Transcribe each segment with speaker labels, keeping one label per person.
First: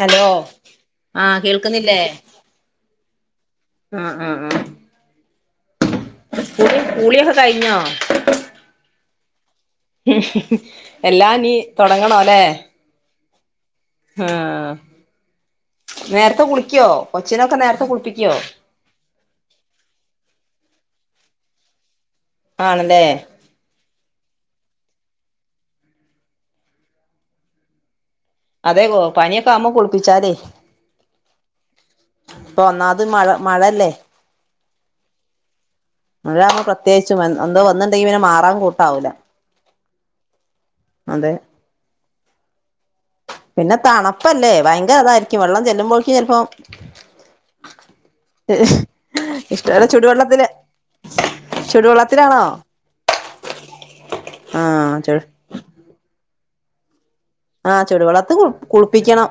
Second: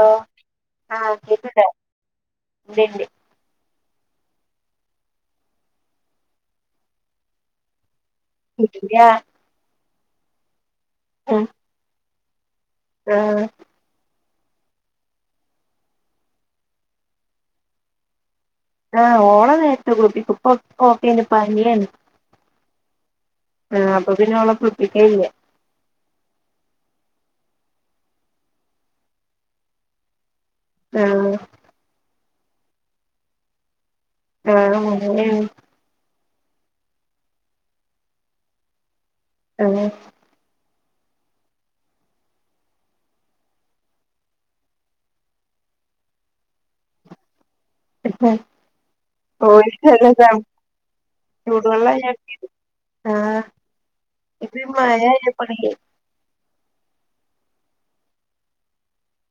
Speaker 1: Hello ആഹ കേൾക്കുന്നില്ലേ
Speaker 2: ണ്ട് ണ്ട്
Speaker 1: മ്മ് മ്മ്മ്മ് കുളി കുളി ഒക്കെ കഴിഞ്ഞോ?
Speaker 2: കുളില്ലാ
Speaker 1: ഉ ഹ് ഹ് എല്ലാം നീ തുടങ്ങണോല്ലെ
Speaker 2: ആഹ
Speaker 1: ആഹ നേരത്തെ കുളിക്കോ കൊച്ചിനൊക്കെ നേരത്തെ കുളിപ്പിക്കോ?
Speaker 2: ആഹ ഓളെ നേരത്തെ കുൾപ്പിക്കു പ്പ കോപ്പ പനിയാണ്
Speaker 1: ആണല്ലേ
Speaker 2: ആ അപ്പൊ പിന്നെ ഓളെ കുളപ്പിക്കയില്ല്യ
Speaker 1: അതെ കോ പനിയൊക്കെ അമ കുളിപ്പിച്ചാലേ
Speaker 2: ആഹ
Speaker 1: പ്പൊ ഒന്നാമത് മഴ മഴല്ലേ
Speaker 2: ആ ഉ നാ
Speaker 1: മഴങ് പ്രത്യേകിച്ചും വന്ന് വന്നിണ്ടെങ്കി ഇനെ മാറാൻ കൂട്ടാവൂല്ല
Speaker 2: ആ
Speaker 1: അതെ പിന്നെ തണപ്പല്ലേ ഭയങ്കര ഇതായിരിക്കും വെള്ളം ചെല്ലുമ്പോഴേക്കും ചെൽപ്പോ
Speaker 2: അ ഓ ശ
Speaker 1: ഇഷ്ടപോലെ
Speaker 2: [inaudible]
Speaker 1: ചുടുവെള്ളത്തില്
Speaker 2: ചൂടുവെള്ള
Speaker 1: ചുടുവെള്ളത്തിലാണോ
Speaker 2: [unintelligible] ആ ഇപ്പ ഈ
Speaker 1: ആഹ് ചു
Speaker 2: മായയാപ്പെളെ
Speaker 1: ആഹ് ചൂടുവെള്ളത്തില് കുളിപ്പിക്കണം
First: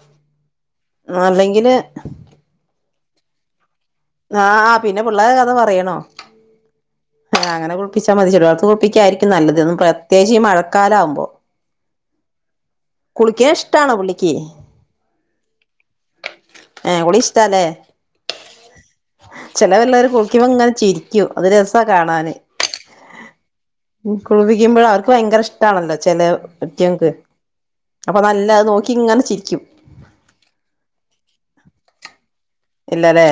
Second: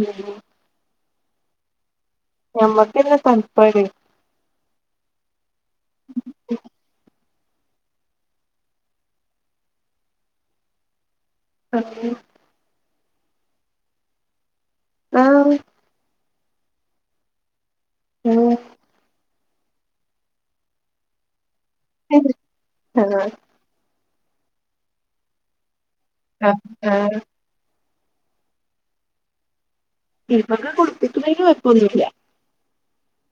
Speaker 2: ഉം
Speaker 1: ആ അല്ലെങ്കില്
Speaker 2: ഞമ്മക്കന്ന തൺപ്പാണ്
Speaker 1: ആഹ് ആ പിന്നെ പിള്ളേ കഥ പറയണോ
Speaker 2: ഉം
Speaker 1: അങ്ങനെ കുളപ്പിച്ചാ മതി ചേലോക്ക് കുൾപ്പിക്കായിരിക്കും നല്ലത് പ്രത്യേകിച്ച് ഈ മഴക്കാലാകുമ്പോ
Speaker 2: ഓക്കെ
Speaker 1: കുളിക്കേ ഇഷ്ടാണോ പുള്ളിക്ക്
Speaker 2: ആം
Speaker 1: ഏ കുളി ഇഷ്ടാ ല്ലേ
Speaker 2: ഉം
Speaker 1: ചെലേ പിള്ളേര് കുളിക്കുമ്പോ ഇങ്ങനെ ചിരിക്കും അത് രസ കാണാന്
Speaker 2: ആഹ്
Speaker 1: കുൾപിക്കുമ്പോൾ അവർക്ക് ഭയങ്കര ഇഷ്ടണല്ലോ ചെലേ
Speaker 2: ആഹ്
Speaker 1: കുറ്റിയക്ക്
Speaker 2: ആഹ്
Speaker 1: അപ്പൊ നല്ലനോക്കി ഇങ്ങനെ ചിരിക്കും
Speaker 2: ഇവർക്ക് കുളിപ്പിക്കുന്നതിന് കൊയ്പ്പൊന്നുല്ല
Speaker 1: ഇല്ലലേ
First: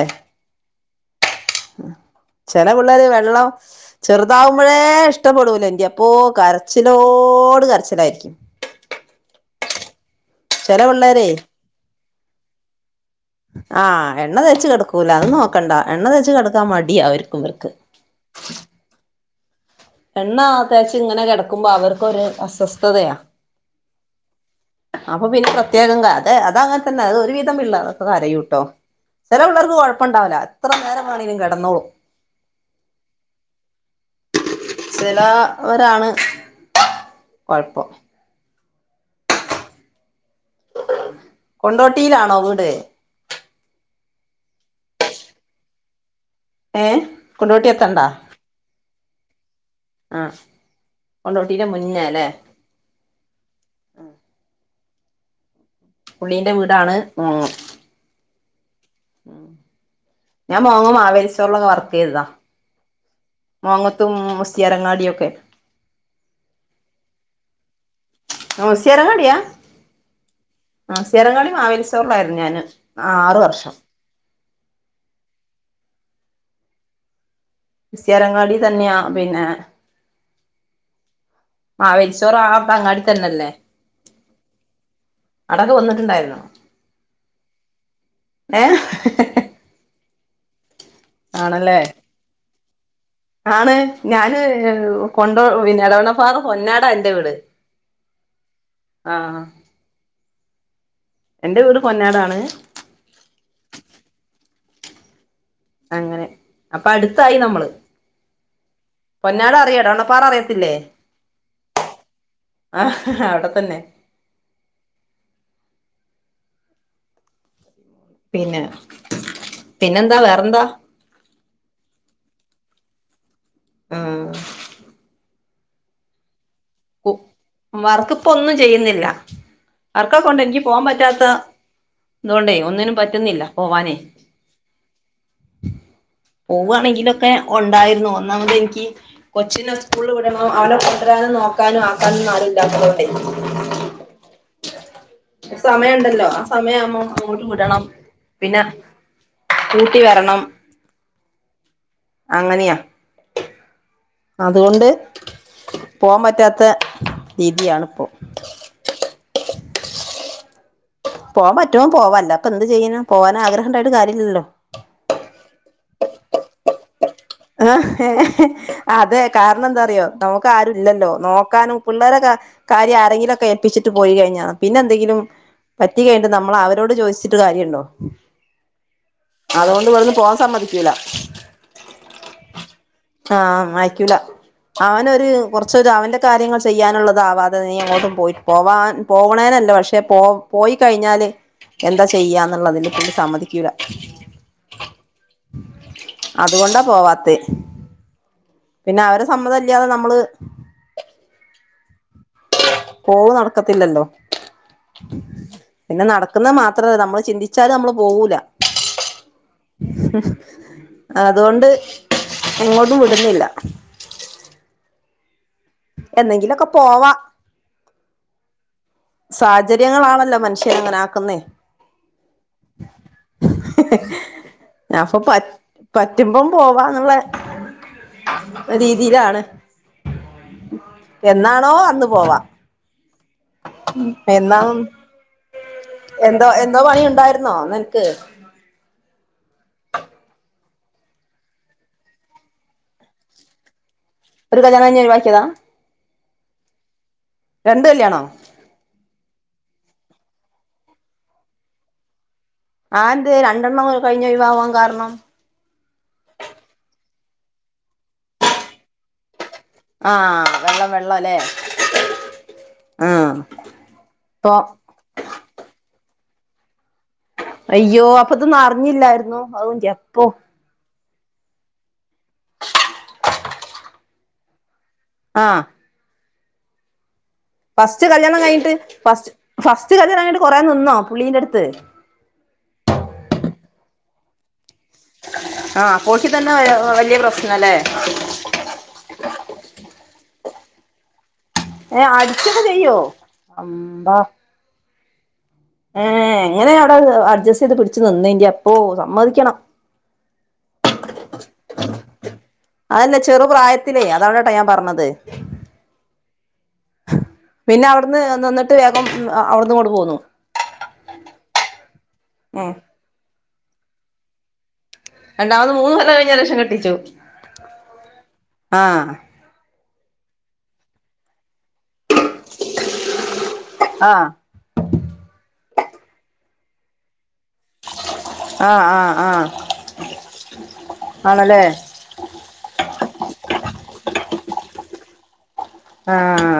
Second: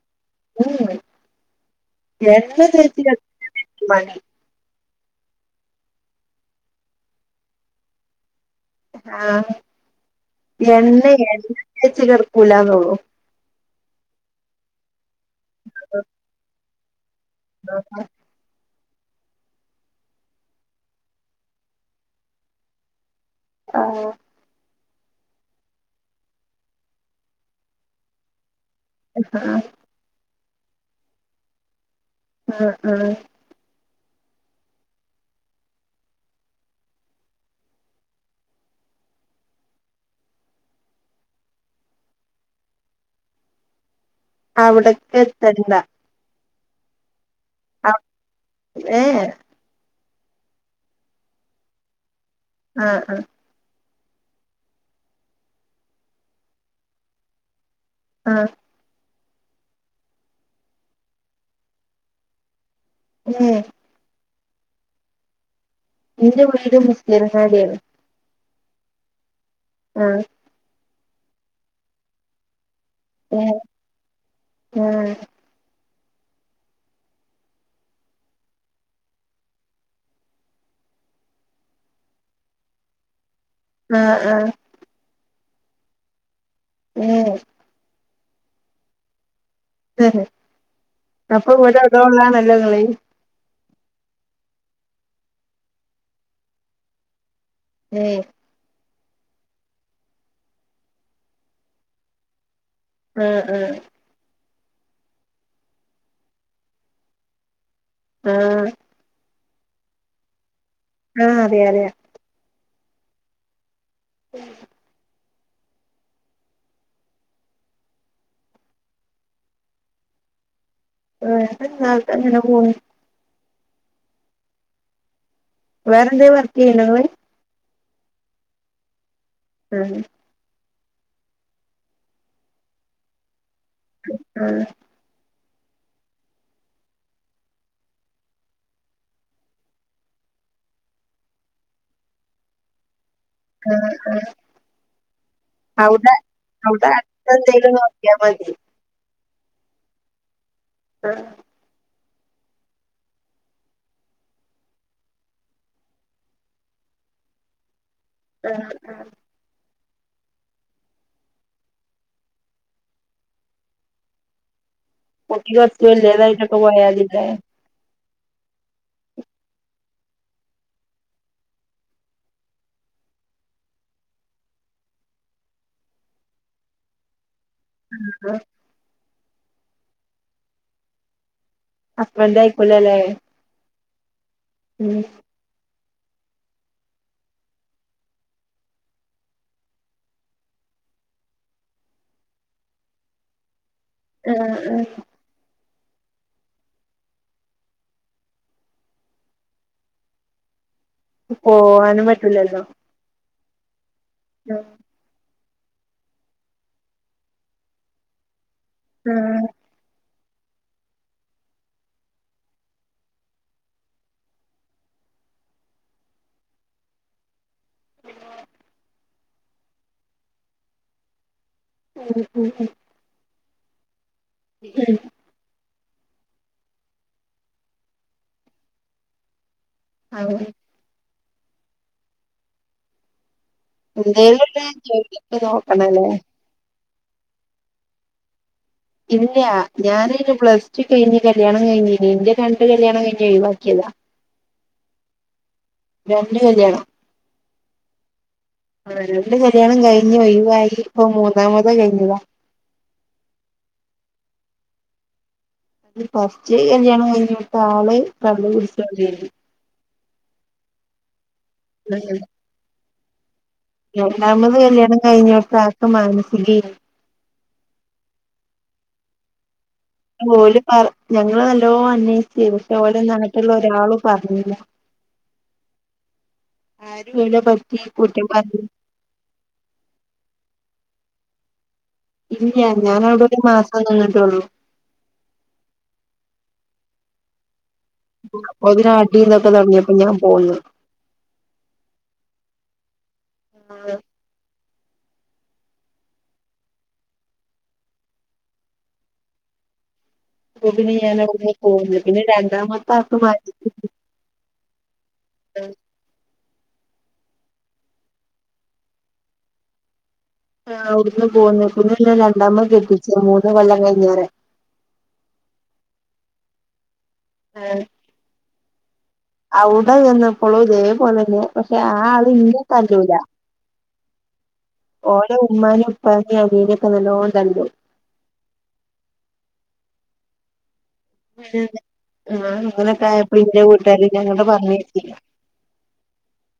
Speaker 2: ഊമ്
Speaker 1: ചെലേ പിള്ളേര് വെള്ളം
Speaker 2: പണി
Speaker 1: ചെറു താവുമ്പോളേ ഇഷ്ടപ്പെടൂല ന്റെ അപ്പോ കരച്ചിലോട് കരച്ചിലായിരിക്കും
Speaker 2: ആഹ്
Speaker 1: ചില പിള്ളേരെ
Speaker 2: എണ്ണേഎണ്ണതേച്ച് കെട്ക്കൂലന്നുള്ളൂ
Speaker 1: ആഹ് എണ്ണ തേച്ച് കെട്ക്കൂല അത് നോക്കണ്ട എണ്ണ തേച് കെട്ക്കാൻ മടിയാ അവർക്കുംവർക്ക് [inaudible] എണ്ണാ തേച് ഇങ്ങനെ കിടക്കുമ്പോ അവർക്ക് ഒരു അസ്വസ്ഥതയാ
Speaker 2: ആഹ്.
Speaker 1: അപ്പൊ പിന്നെ പ്രത്യേകം ക അതെ അത അങ്ങനെ തന്നെ ഒരു വിധം പിള്ളരൊക്കെ കരയൂട്ടോ ചെല
Speaker 2: ആഹ്
Speaker 1: പിള്ളർക്ക് കൊഴപ്പണ്ടാവുല്ല എത്ര നേരം വേണെലും കിടന്നോളും
Speaker 2: അഹ് അഹ്
Speaker 1: ചെലാ ഒരാണ് കൊഴപ്പം കൊണ്ടോട്ടീലാണോ വീട്
Speaker 2: അവിടക്ക് എത്തണില്ല
Speaker 1: ഏ കൊണ്ടോട്ടി എത്തണ്ടാ
Speaker 2: ഏഹ്
Speaker 1: ആ കൊണ്ടോട്ടി ന്റെ മുന്നേ ല്ലേ
Speaker 2: ആ ആഹ്
Speaker 1: പുള്ളീ ന്റെ വീടാണ് മോം
Speaker 2: ആഹ്
Speaker 1: ഉം ഞാൻ മോങ്ങം മാവേലിസ്റ്റോറിലൊക്കെ വർക്ക് യ്തതാ
Speaker 2: മം
Speaker 1: മോങ്ങത്തും മുസ്‌രിയങ്ങാടി യൊക്കെ
Speaker 2: ഇന്റെ വീട് മുസ്‌ലിയാരങ്ങാടി ആണ്
Speaker 1: മുസ്സിയങ്ങാടിയാ
Speaker 2: ആഹ്
Speaker 1: ആ മുസ്‌ലിയാരങ്ങാടി മാവേലി സ്റ്റോറിലായിരുന്നു ഞാന് അ ആറ് വർഷം
Speaker 2: ഉം
Speaker 1: മുസ്‌ലിയാരങ്ങാടി തന്നെയാ പിന്നെ മാവേലി സ്റ്റോർ ആ അങ്ങാടി തന്നെല്ലേ
Speaker 2: ആ ആഹ്‌
Speaker 1: അവടെക്കെവന്ന്ട്ട്ണ്ടായിര്ന്നോ
Speaker 2: ഉം.
Speaker 1: ഏ
Speaker 2: ഏഹ് അപ്പം
Speaker 1: ആണല്ലേ
Speaker 2: [unintelligible] നല്ല കളി
Speaker 1: ആണ് ഞാന് കൊണ്ടോ പിന്നെ എടവണപ്പാറ പൊന്നാടാ ഇന്റെ വീട്
Speaker 2: ഏ
Speaker 1: ആഹ് എന്റെ വീട് പൊന്നാടാണ്.
Speaker 2: ആ ആഹ്
Speaker 1: അങ്ങനെ അപ്പം അട്ത്തായി നമ്മള്
Speaker 2: ആഹ്.
Speaker 1: പൊന്നാട് അറിയോ എടവണ്ണപ്പാറ അറിയത്തില്ലേ?
Speaker 2: ആ അറിയ അറിയ.
Speaker 1: ആഹ് അവിടെ തന്നെ
Speaker 2: [unintelligible]
Speaker 1: പിന്നെ പിന്നെന്താ വേറെന്താ
Speaker 2: [unintelligible]
Speaker 1: ആഹ്
Speaker 2: വറെ എന്തേ വർക്ക് ചെയ്യ്ണ്ടോങ്ങൾ
Speaker 1: വർക്ക്പ്പം ഒന്നും ചെയ്യുന്നില്ല
Speaker 2: ആഹ്
Speaker 1: വർക്കൊ ണ്ട് എനിക്ക് പോവാൻ പറ്റാത്ത ദോണ്ടെ ഒന്നിനും പറ്റുന്നില്ല പോവാനേ.
Speaker 2: ആഹ്.
Speaker 1: പോവാണെങ്കിലൊക്കെ ഉണ്ടായിരുന്നു ഒന്നാമത് എനിക്ക് കൊച്ചിനെ സ്കൂൾ വിടണം അവനെ കൊണ്ടരാനും നോക്കാനും ആക്കാനും ഒന്നും ആരുല്ലാത്തദോണ്ടെ
Speaker 2: ആഹ് ആഹ്
Speaker 1: സമയണ്ടല്ലോ ആ സമയം
Speaker 2: അവിടെ
Speaker 1: ആവമ്പോ അങ്ങോട്ട്
Speaker 2: അടുത്തെന്തേലും
Speaker 1: വിടണം
Speaker 2: നോക്കിയാ മതി
Speaker 1: പിന്നെ കൂട്ടിവരണം.
Speaker 2: ആഹ്.
Speaker 1: അങ്ങനെയാ. അതുകൊണ്ട് പോവാം പറ്റാത്ത രീതിയാണ്പ്പോ.
Speaker 2: [unintelligible]
Speaker 1: പോവാൻ പറ്റോ പോവാംല്ലാപ്പോ എന്ത് ചെയ്യാനാ പോവാൻ ആഗ്രഹംണ്ടായിട്ട് കാര്യല്യല്ലോ.
Speaker 2: കുട്ടിക്ക് കൊറച്ച് വല്ല്യതായിട്ടൊക്കെ പോയാമതിട്ടാ.
Speaker 1: ഏ അതെ കാരണം എന്താറിയോ നമുക്ക് ആരും ഇല്ലല്ലോ നോക്കാനും പിള്ളേരൊക്കെ കാര്യം ആരെങ്കിലൊക്കെ ഏൽപ്പിച്ചിട്ട് പോയി കഴിഞ്ഞാ പിന്നെ എന്തെങ്കിലും പറ്റി കഴിഞ്ഞിട്ട് നമ്മൾ അവരോട്ചോദിച്ചിട്ട് കാര്യല്ല അതുകൊണ്ട് ഇവിട്ന്ന് പോവാ സമ്മതിക്കൂല.
Speaker 2: ഹസ്ബൻഡ് അയ്ക്കൂലലേ?
Speaker 1: ആഹ് അയ്ക്കൂല അവനൊരു കുറച്ചൊരു അവന്റെ കാര്യങ്ങൾ ചെയ്യാനുള്ളതാവാതെ നീ എങ്ങോട്ടും പോയി പോവാൻ പോവണേനല്ല പക്ഷെ പോ പോയി കഴിഞ്ഞാല് എന്താ ചെയ്യാന്നുള്ളതിൽ പിന്നെ സമ്മതിക്കൂല.
Speaker 2: ഏഹ് ആഹ്
Speaker 1: അതുകൊണ്ടാ പോവാത്ത്. പിന്നെ അവരെ സമ്മതല്ല്യാതെ നമ്മള്
Speaker 2: പോവാനും പറ്റൂലല്ലോ.
Speaker 1: പോവ് നടക്കത്തില്ലല്ലോ.
Speaker 2: [unintelligible]
Speaker 1: പിന്നെ നടക്കുന്നെമാത്രല്ല നമ്മള് ചിന്തിച്ചാല് നമ്മള് പോവൂല.
Speaker 2: ഉം.
Speaker 1: ഉം അതോണ്ട് എങ്ങോട്ടും വിടുന്നില്ല. എന്നെങ്കിലൊക്കെ പോവ. സാഹചര്യങ്ങളാണല്ലോ മനുഷ്യരെ ഇങ്ങനെ ആക്കുന്നെ.
Speaker 2: ഉം ഉം ഉം ഉം.
Speaker 1: എ എ ഏഹ് അപ്പൊ പ പറ്റുമ്പം പോവാന്നുള്ള രീതിയിലാണ്.
Speaker 2: [unintelligible]
Speaker 1: എന്നാണോ അന്ന് പോവാ.
Speaker 2: എന്തേലൊക്കെ ജോലിക്ക് നോക്കണല്ലേ?
Speaker 1: ന്തോ എന്തോ പണി ഉണ്ടായിരുന്നോ നിനക്ക്?
Speaker 2: ഇല്ല ഞാനയന് പ്ലസ്ടു കഴിഞ്ഞ് കല്യാണം കഴിഞ്ഞീന്ന് ഇന്റെ രണ്ട് കല്യാണം കഴിഞ്ഞ് ഒഴിവാക്കിയതാ.
Speaker 1: ഒരു കല്യാണം കഴിഞ്ഞ് ഒഴിവാക്കിയതാ?
Speaker 2: രണ്ട് കല്യാണം.
Speaker 1: രണ്ട് കല്യാണോ?
Speaker 2: ആ രണ്ട് കല്യാണം കഴിഞ്ഞ് ഒഴിവായി ഇപ്പ മൂന്നാമത് കഴിഞ്ഞതാ.
Speaker 1: ആ ന്തെ രണ്ടെണ്ണം കഴിഞ്ഞ് ഒഴിവാവാൻ കാരണം?
Speaker 2: അത് ഫസ്റ്റ് കല്യാണം കഴിഞ്ഞ ഓട്ത്തെ ആള് കള്ള് കുടിച്ച് വരേർന്നു.
Speaker 1: ആഹ് വെള്ളം വെള്ളംലേ.
Speaker 2: രണ്ടാമത് കല്യാണം കഴിഞ്ഞോട്ത് ആൾക്ക് മാനസികേനി
Speaker 1: അയ്യോ അപ്പൊതൊന്നും അറിഞ്ഞില്ലായിരുന്നോ? ആഹ് ന്റെ.
Speaker 2: ഓല പറ ഞങ്ങൾ നല്ലോം അന്വേഷ്ച്ച്, പക്ഷെ ഓലൊന്നും അങ്ങൻത്തെള്ള ഒരാളും പറഞ്ഞില്ല.
Speaker 1: ആഹ.
Speaker 2: ആര് [unintelligible]
Speaker 1: ഫസ്റ്റ് കല്യാണം കഴിഞ്ഞിട്ട് ഫസ്റ്റ് ഫസ്റ്റ് കല്യാണം കഴിഞ്ഞട്ട് കൊറേ നിന്നോ പുള്ളീന്റെട്ത്?
Speaker 2: ഇല്ല്യ, ഞാാനവിടെ ഒരു മാസം നിന്നിട്ടൊള്ളു.
Speaker 1: ആഹ്, അപ്പൊ ഓൽക് ഇതന്നേ ഏ ഏഹ് വല്ല്യ പ്രശ്നലേ.
Speaker 2: അപ്പോത്തിന് അടീം ഇതൊക്കെ തുടങ്ങിയപ്പൊ ഞാൻ പോന്ന്.
Speaker 1: ഏ അടിചൊക്ക ചെയ്യോ അമ്പാ ഏ എങ്ങനെ അവിടെ അഡ്ജസ്റ്റ് ചെയ്ത് പിടിിച്ചു നിന്നേന്ന്റെ അപ്പോൊ സമ്മതിക്കണം.
Speaker 2: അപ്പൊ പിിനെ ഞാൻ അവിടുെ പോന്പിന്നെ രണ്ടാമത്തെ ആർക്ക്
Speaker 1: അല്ല അതവടെ അപ്പ ഞാൻ പറഞ്ഞത്
Speaker 2: ഉ
Speaker 1: പിന്നെ അവിടന്ന് നിന്നിട്ട് വേഗം അവിടന്ന് ഇങ്ങണ്ട് പോന്നു
Speaker 2: ആ അവിടുന്ന് പോന്നു പിന്നെ രണ്ടാമത്,
Speaker 1: ഉം
Speaker 2: കെട്ടിച്ചു മൂന്ന്കൊല്ലം കഴിഞ്ഞാരെ.
Speaker 1: രണ്ടാമത് മൂന്നുകൊല്ല കഴിഞ്ഞന്റ ക്ഷം കെട്ടിച്ചു. ആഹ്
Speaker 2: ആ അടെ നിന്നപ്പളും തേപോലെന്നെ പക്ഷെ ആആൾ ഇന്ന തല്ലൂല.
Speaker 1: ആഹ്
Speaker 2: ഓല ഉമ്മാനിം ഉപ്പാനിം അനിയനൊക്കെ നല്ലോണം തല്ലും.
Speaker 1: ആ ആ ആ.
Speaker 2: ആ അങ്ങനൊക്കെ ആയപ്പ ന്റെ വീട്ടുകാര് ങ്ങോട്ട് പറഞ്ഞയച്ചീല.
Speaker 1: ആഹ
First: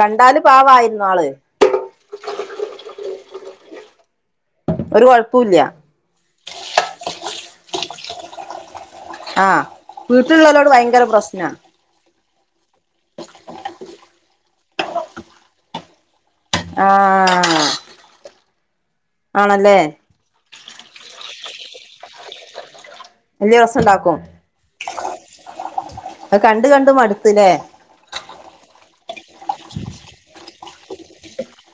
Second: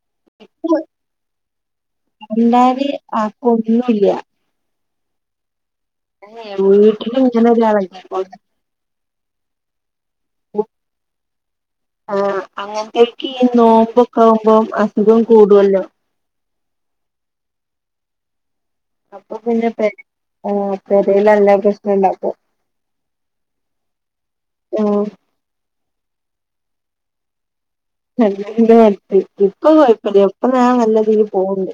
Speaker 1: കണ്ടാല് പാവമായിരുന്നൊ ആള്.
Speaker 2: കണ്ടാല് ആൾക്ക് ഒന്നുംല്ല.
Speaker 1: ഒരു കുഴപുല്ല്യ.
Speaker 2: ഏ എ വീട്ടിലും ഇങ്ങനൊരാള്ല്ല്യ ഒ
Speaker 1: ആഹ വീട്ടിലുള്ളവരോട് ഭയങ്കര പ്രശ്ന.
Speaker 2: ആ അങ്ങനത്തെയക്കെ ഈ നോമ്പൊക്കെ ആാവുമ്പോം അസുഖം കൂടുല്ലോ
Speaker 1: ആഹ
Speaker 2: അപ്പൊ പിന്നെ പെരയില നല്ലാ പ്രശ്നുണ്ടക്കും.
Speaker 1: വലിയ സം ഉണ്ടാക്കും.
Speaker 2: ഉം
Speaker 1: അഹ് കണ്ട് കണ്ട് മട് ത് ല്ലേ
Speaker 2: കണ്ട് കണ്ട് മട്ത്ത് ഇപ്പൊ കോഴപ്പില്ല ഇപ്പൊ ഞാൻ നല്ലതീൽ പോവണ്ട്.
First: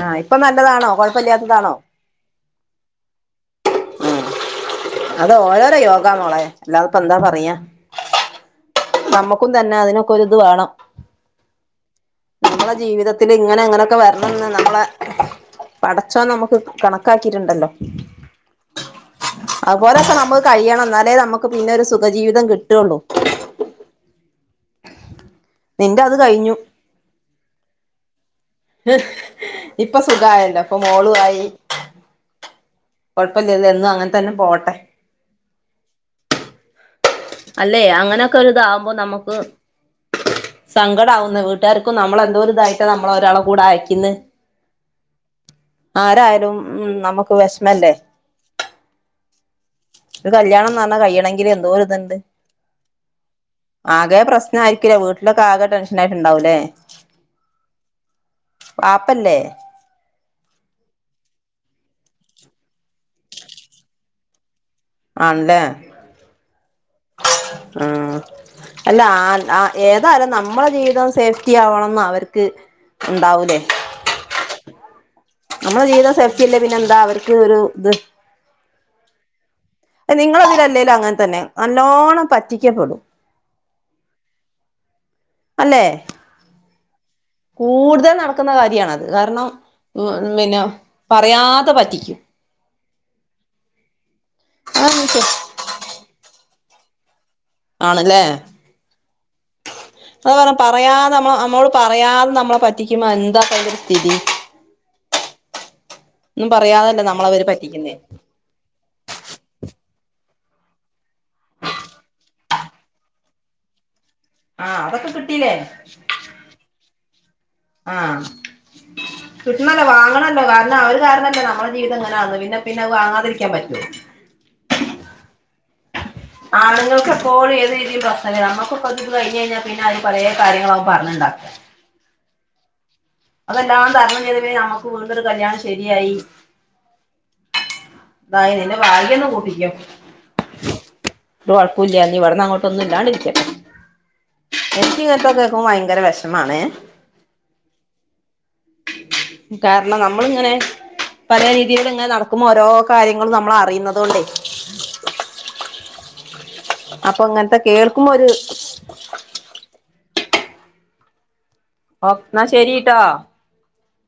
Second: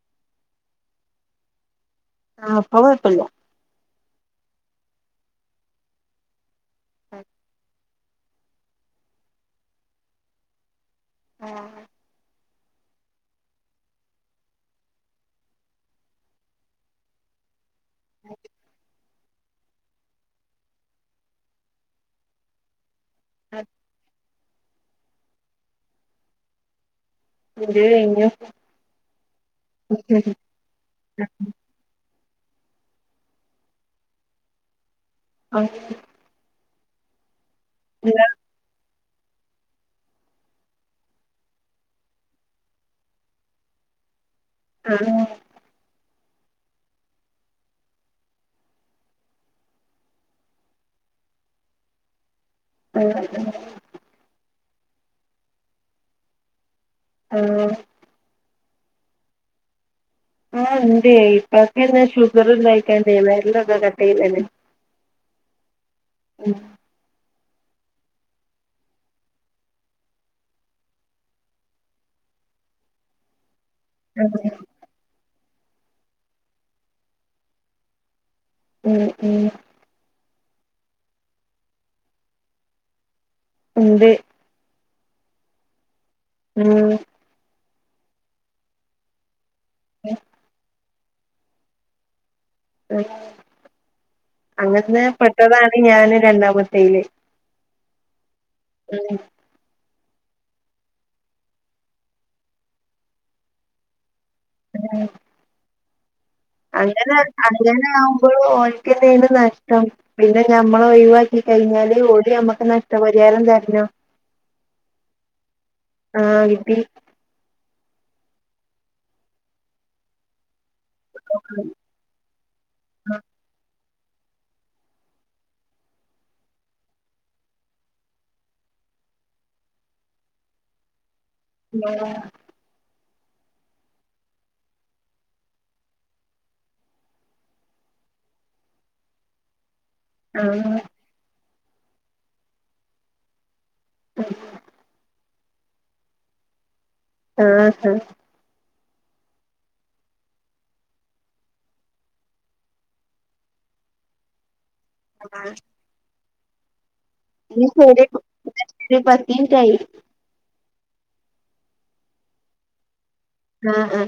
Speaker 1: ആഹ് ഇപ്പൊ നല്ലതാണോ, കൊഴപ്പല്ല്യാത്തതാണോ?
Speaker 2: ആഹ് പ്പ കൊയപ്പല്യ
Speaker 1: ഉം അത് ഓരോരോ യോഗാമോളെ അല്ലാതപ്പ ന്താ പറയാ നമ്മുക്കും തന്നെ അതിനൊക്കെ ഒര് ഇത് വേണം.
Speaker 2: ആഹ്
Speaker 1: നമ്മളെ ജീവിതത്തിൽ ഇങ്ങനെ ങ്ങനെയൊക്കെ വരണന്ന് നമ്മളെ പടച്ചോൻ നമുക്ക് കണക്കാക്കിട്ടുണ്ടല്ലോ.
Speaker 2: അ
Speaker 1: അതുപോലൊക്കെ നമ്മു കഴിയണം എന്നാലേ നമുക്ക് പിന്നെ ഒരു സുഖജീവിതം കിട്ടുള്ളൂ.
Speaker 2: ആഹ്
Speaker 1: നിന്റെ അത് കഴിഞ്ഞു.
Speaker 2: ഇന്റത് കഴിഞ്ഞു.
Speaker 1: ഇപ്പൊ സുഖായല്ലോ, ഇപ്പൊ മോളു ആയി. കൊഴപ്പില്ല്യതെ എന്നും അങ്ങനെ തന്നെ പോവട്ടെ.
Speaker 2: ആഹ്
Speaker 1: അല്ലെ അങ്ങനെയൊക്കെ ഒര് ഇതാവുമ്പോ നമുക്ക് സങ്കടാവുന്ന് വീട്ടുകാര്ക്കും നമ്മളെന്തോരിതായിട്ട നമ്മളേ ഒരാളെ കൂടെ അയക്കുന്നു.
Speaker 2: ആഹ്
Speaker 1: ആരായാലും ഉം നമുക്ക് വിഷമല്ലേ ഒരു കല്യാണം എന്ന് പറഞ്ഞാ കഴിയണെങ്കില് എന്തോര് ഇതുണ്ട്.
Speaker 2: ഉം ഉം
Speaker 1: ആകെ പ്രശ്ന ആയിരിക്കില്ലേ വീട്ടിലൊക്കെ ആകെ ടെൻഷൻ ആയിട്ടുണ്ടാവൂല്ലേ.
Speaker 2: ആഹ്
Speaker 1: വാപ്പല്ലേ.
Speaker 2: ആ ഇണ്ട് ഇപ്പാക്കെന്നെ ഷുഗറ്ണ്ടായിക്കാണ്ടെ വെരലൊക്കെ കട്ട് ചെയ്തെ
Speaker 1: ആണല്ലേ ഉം. അല്ല ആ ഏതാലും നമ്മള് ജീവിതം സേഫ്റ്റി ആവണം എന്നാ അവർക്ക്. ഉണ്ടാവുല്ലേ.
Speaker 2: അതെ
Speaker 1: നമ്മള് ജീവിതം സെഫ്റ്റില്ലേ പിന്നെ എന്താ അവർക്ക് ഒരു ഇത്
Speaker 2: ഉം ഉം
Speaker 1: നിങ്ങള് അതിലല്ലേലും അങ്ങനെ തന്നെ നല്ലോണം പറ്റിക്കപ്പെടും.
Speaker 2: ഉണ്ട്.
Speaker 1: അല്ലേ
Speaker 2: ഉം
Speaker 1: കൂടുതൽ നടക്കുന്ന കാര്യണത് കാരണം ഉം പിന്നെ പറയാതെ പറ്റില്ല.
Speaker 2: അങ്ങനെ പെട്ടതാണ് ഞാന് രണ്ടാമത്തെയില്.
Speaker 1: ആണല്ലേ. അതാ പറഞ്ഞ പറയാതെ നമ്മ നമ്മോട് പറയാതെ നമ്മളെ പറ്റിക്കുമ്പോ എന്താപ്പൊരു സ്ഥിതി
Speaker 2: അത [inaudible]
Speaker 1: ഒന്നും പറയാതല്ലേ
Speaker 2: അങ്ങനെ
Speaker 1: നമ്മളവര്
Speaker 2: അങ്ങനെ
Speaker 1: പറ്റിക്കുന്നേ
Speaker 2: ആവുമ്പോളും ഓൽക്കന്നേണ് നഷ്ടം. പിന്നെ ഞമ്മള ഒയിവാക്കി കഴിഞ്ഞാല് ഓല് ഞമ്മക്ക് നഷ്ടപരിഹാരം തരണം.
Speaker 1: ആഹ് അതൊക്കെ കിട്ടീല്ലേ?
Speaker 2: ആഹ് കിട്ടി
Speaker 1: ആഹ് കിട്ടണല്ലോ വാങ്ങണല്ലോ കാരണം അവര് അവര് കാരണല്ലേ നമ്മടെ ജീവിതം ഇങ്ങനെയന്ന് പിന്നെപിന്നെത് വങ്ങാതിരിക്കാൻ പറ്റോ? ആണുങ്ങൾക്കെപ്പോളും ഏത് രീതിൽ പ്രശ്നന്നെ നമുക്കൊക്കെ [unintelligible] കഴിഞ്ഞ് കഴിഞ്ഞാ പിന്നെ അതില് പലേ കാര്യങ്ങളാവും പറഞ്ഞുണ്ടാക്ക-
Speaker 2: [unintelligible]
Speaker 1: അതെല്ലാം തരണം ചെയ്ത്ട്ട് നമുക്ക് വീണ്ടൊരു കല്യാണം ശരിയായി. അതായി നിന്റെ ഭാഗ്യം എന്ന് കൂട്ടിക്കോ.
Speaker 2: ആഹ്
Speaker 1: ഒരു വഴക്കൂല്ല ഇനി ഇവിടുന്ന് അങ്ങോട്ടൊന്നുമില്ലാണ്ട് ഇരിക്കട്ടെ [unintelligible] ഇങ്ങനത്തൊക്കെ എനിക്കും ഭയങ്കര വിഷമാണ്
Speaker 2: ആഹ് ആഹ്
Speaker 1: കാരണം നമ്മളിങ്ങനെ പല രീതിയിലും ഇത് ഇങ്ങനെ നടക്കുമ്പോൾ ഓരോ കാര്യങ്ങളും നമ്മൾ അറിയുന്നുന്നത് കൊണ്ടേ
Speaker 2: ആഹ്
Speaker 1: അപ്പൊ ഇങ്ങനത്തെ
Speaker 2: പിന്ന ശരി
Speaker 1: കേൾക്കുമ്പോ ഒരു
Speaker 2: [unintelligible] പത്ത് മിനിട്ടായി
Speaker 1: ഓ എന്നാ ശെരിട്ടോ
Speaker 2: ആഹ് ആഹ്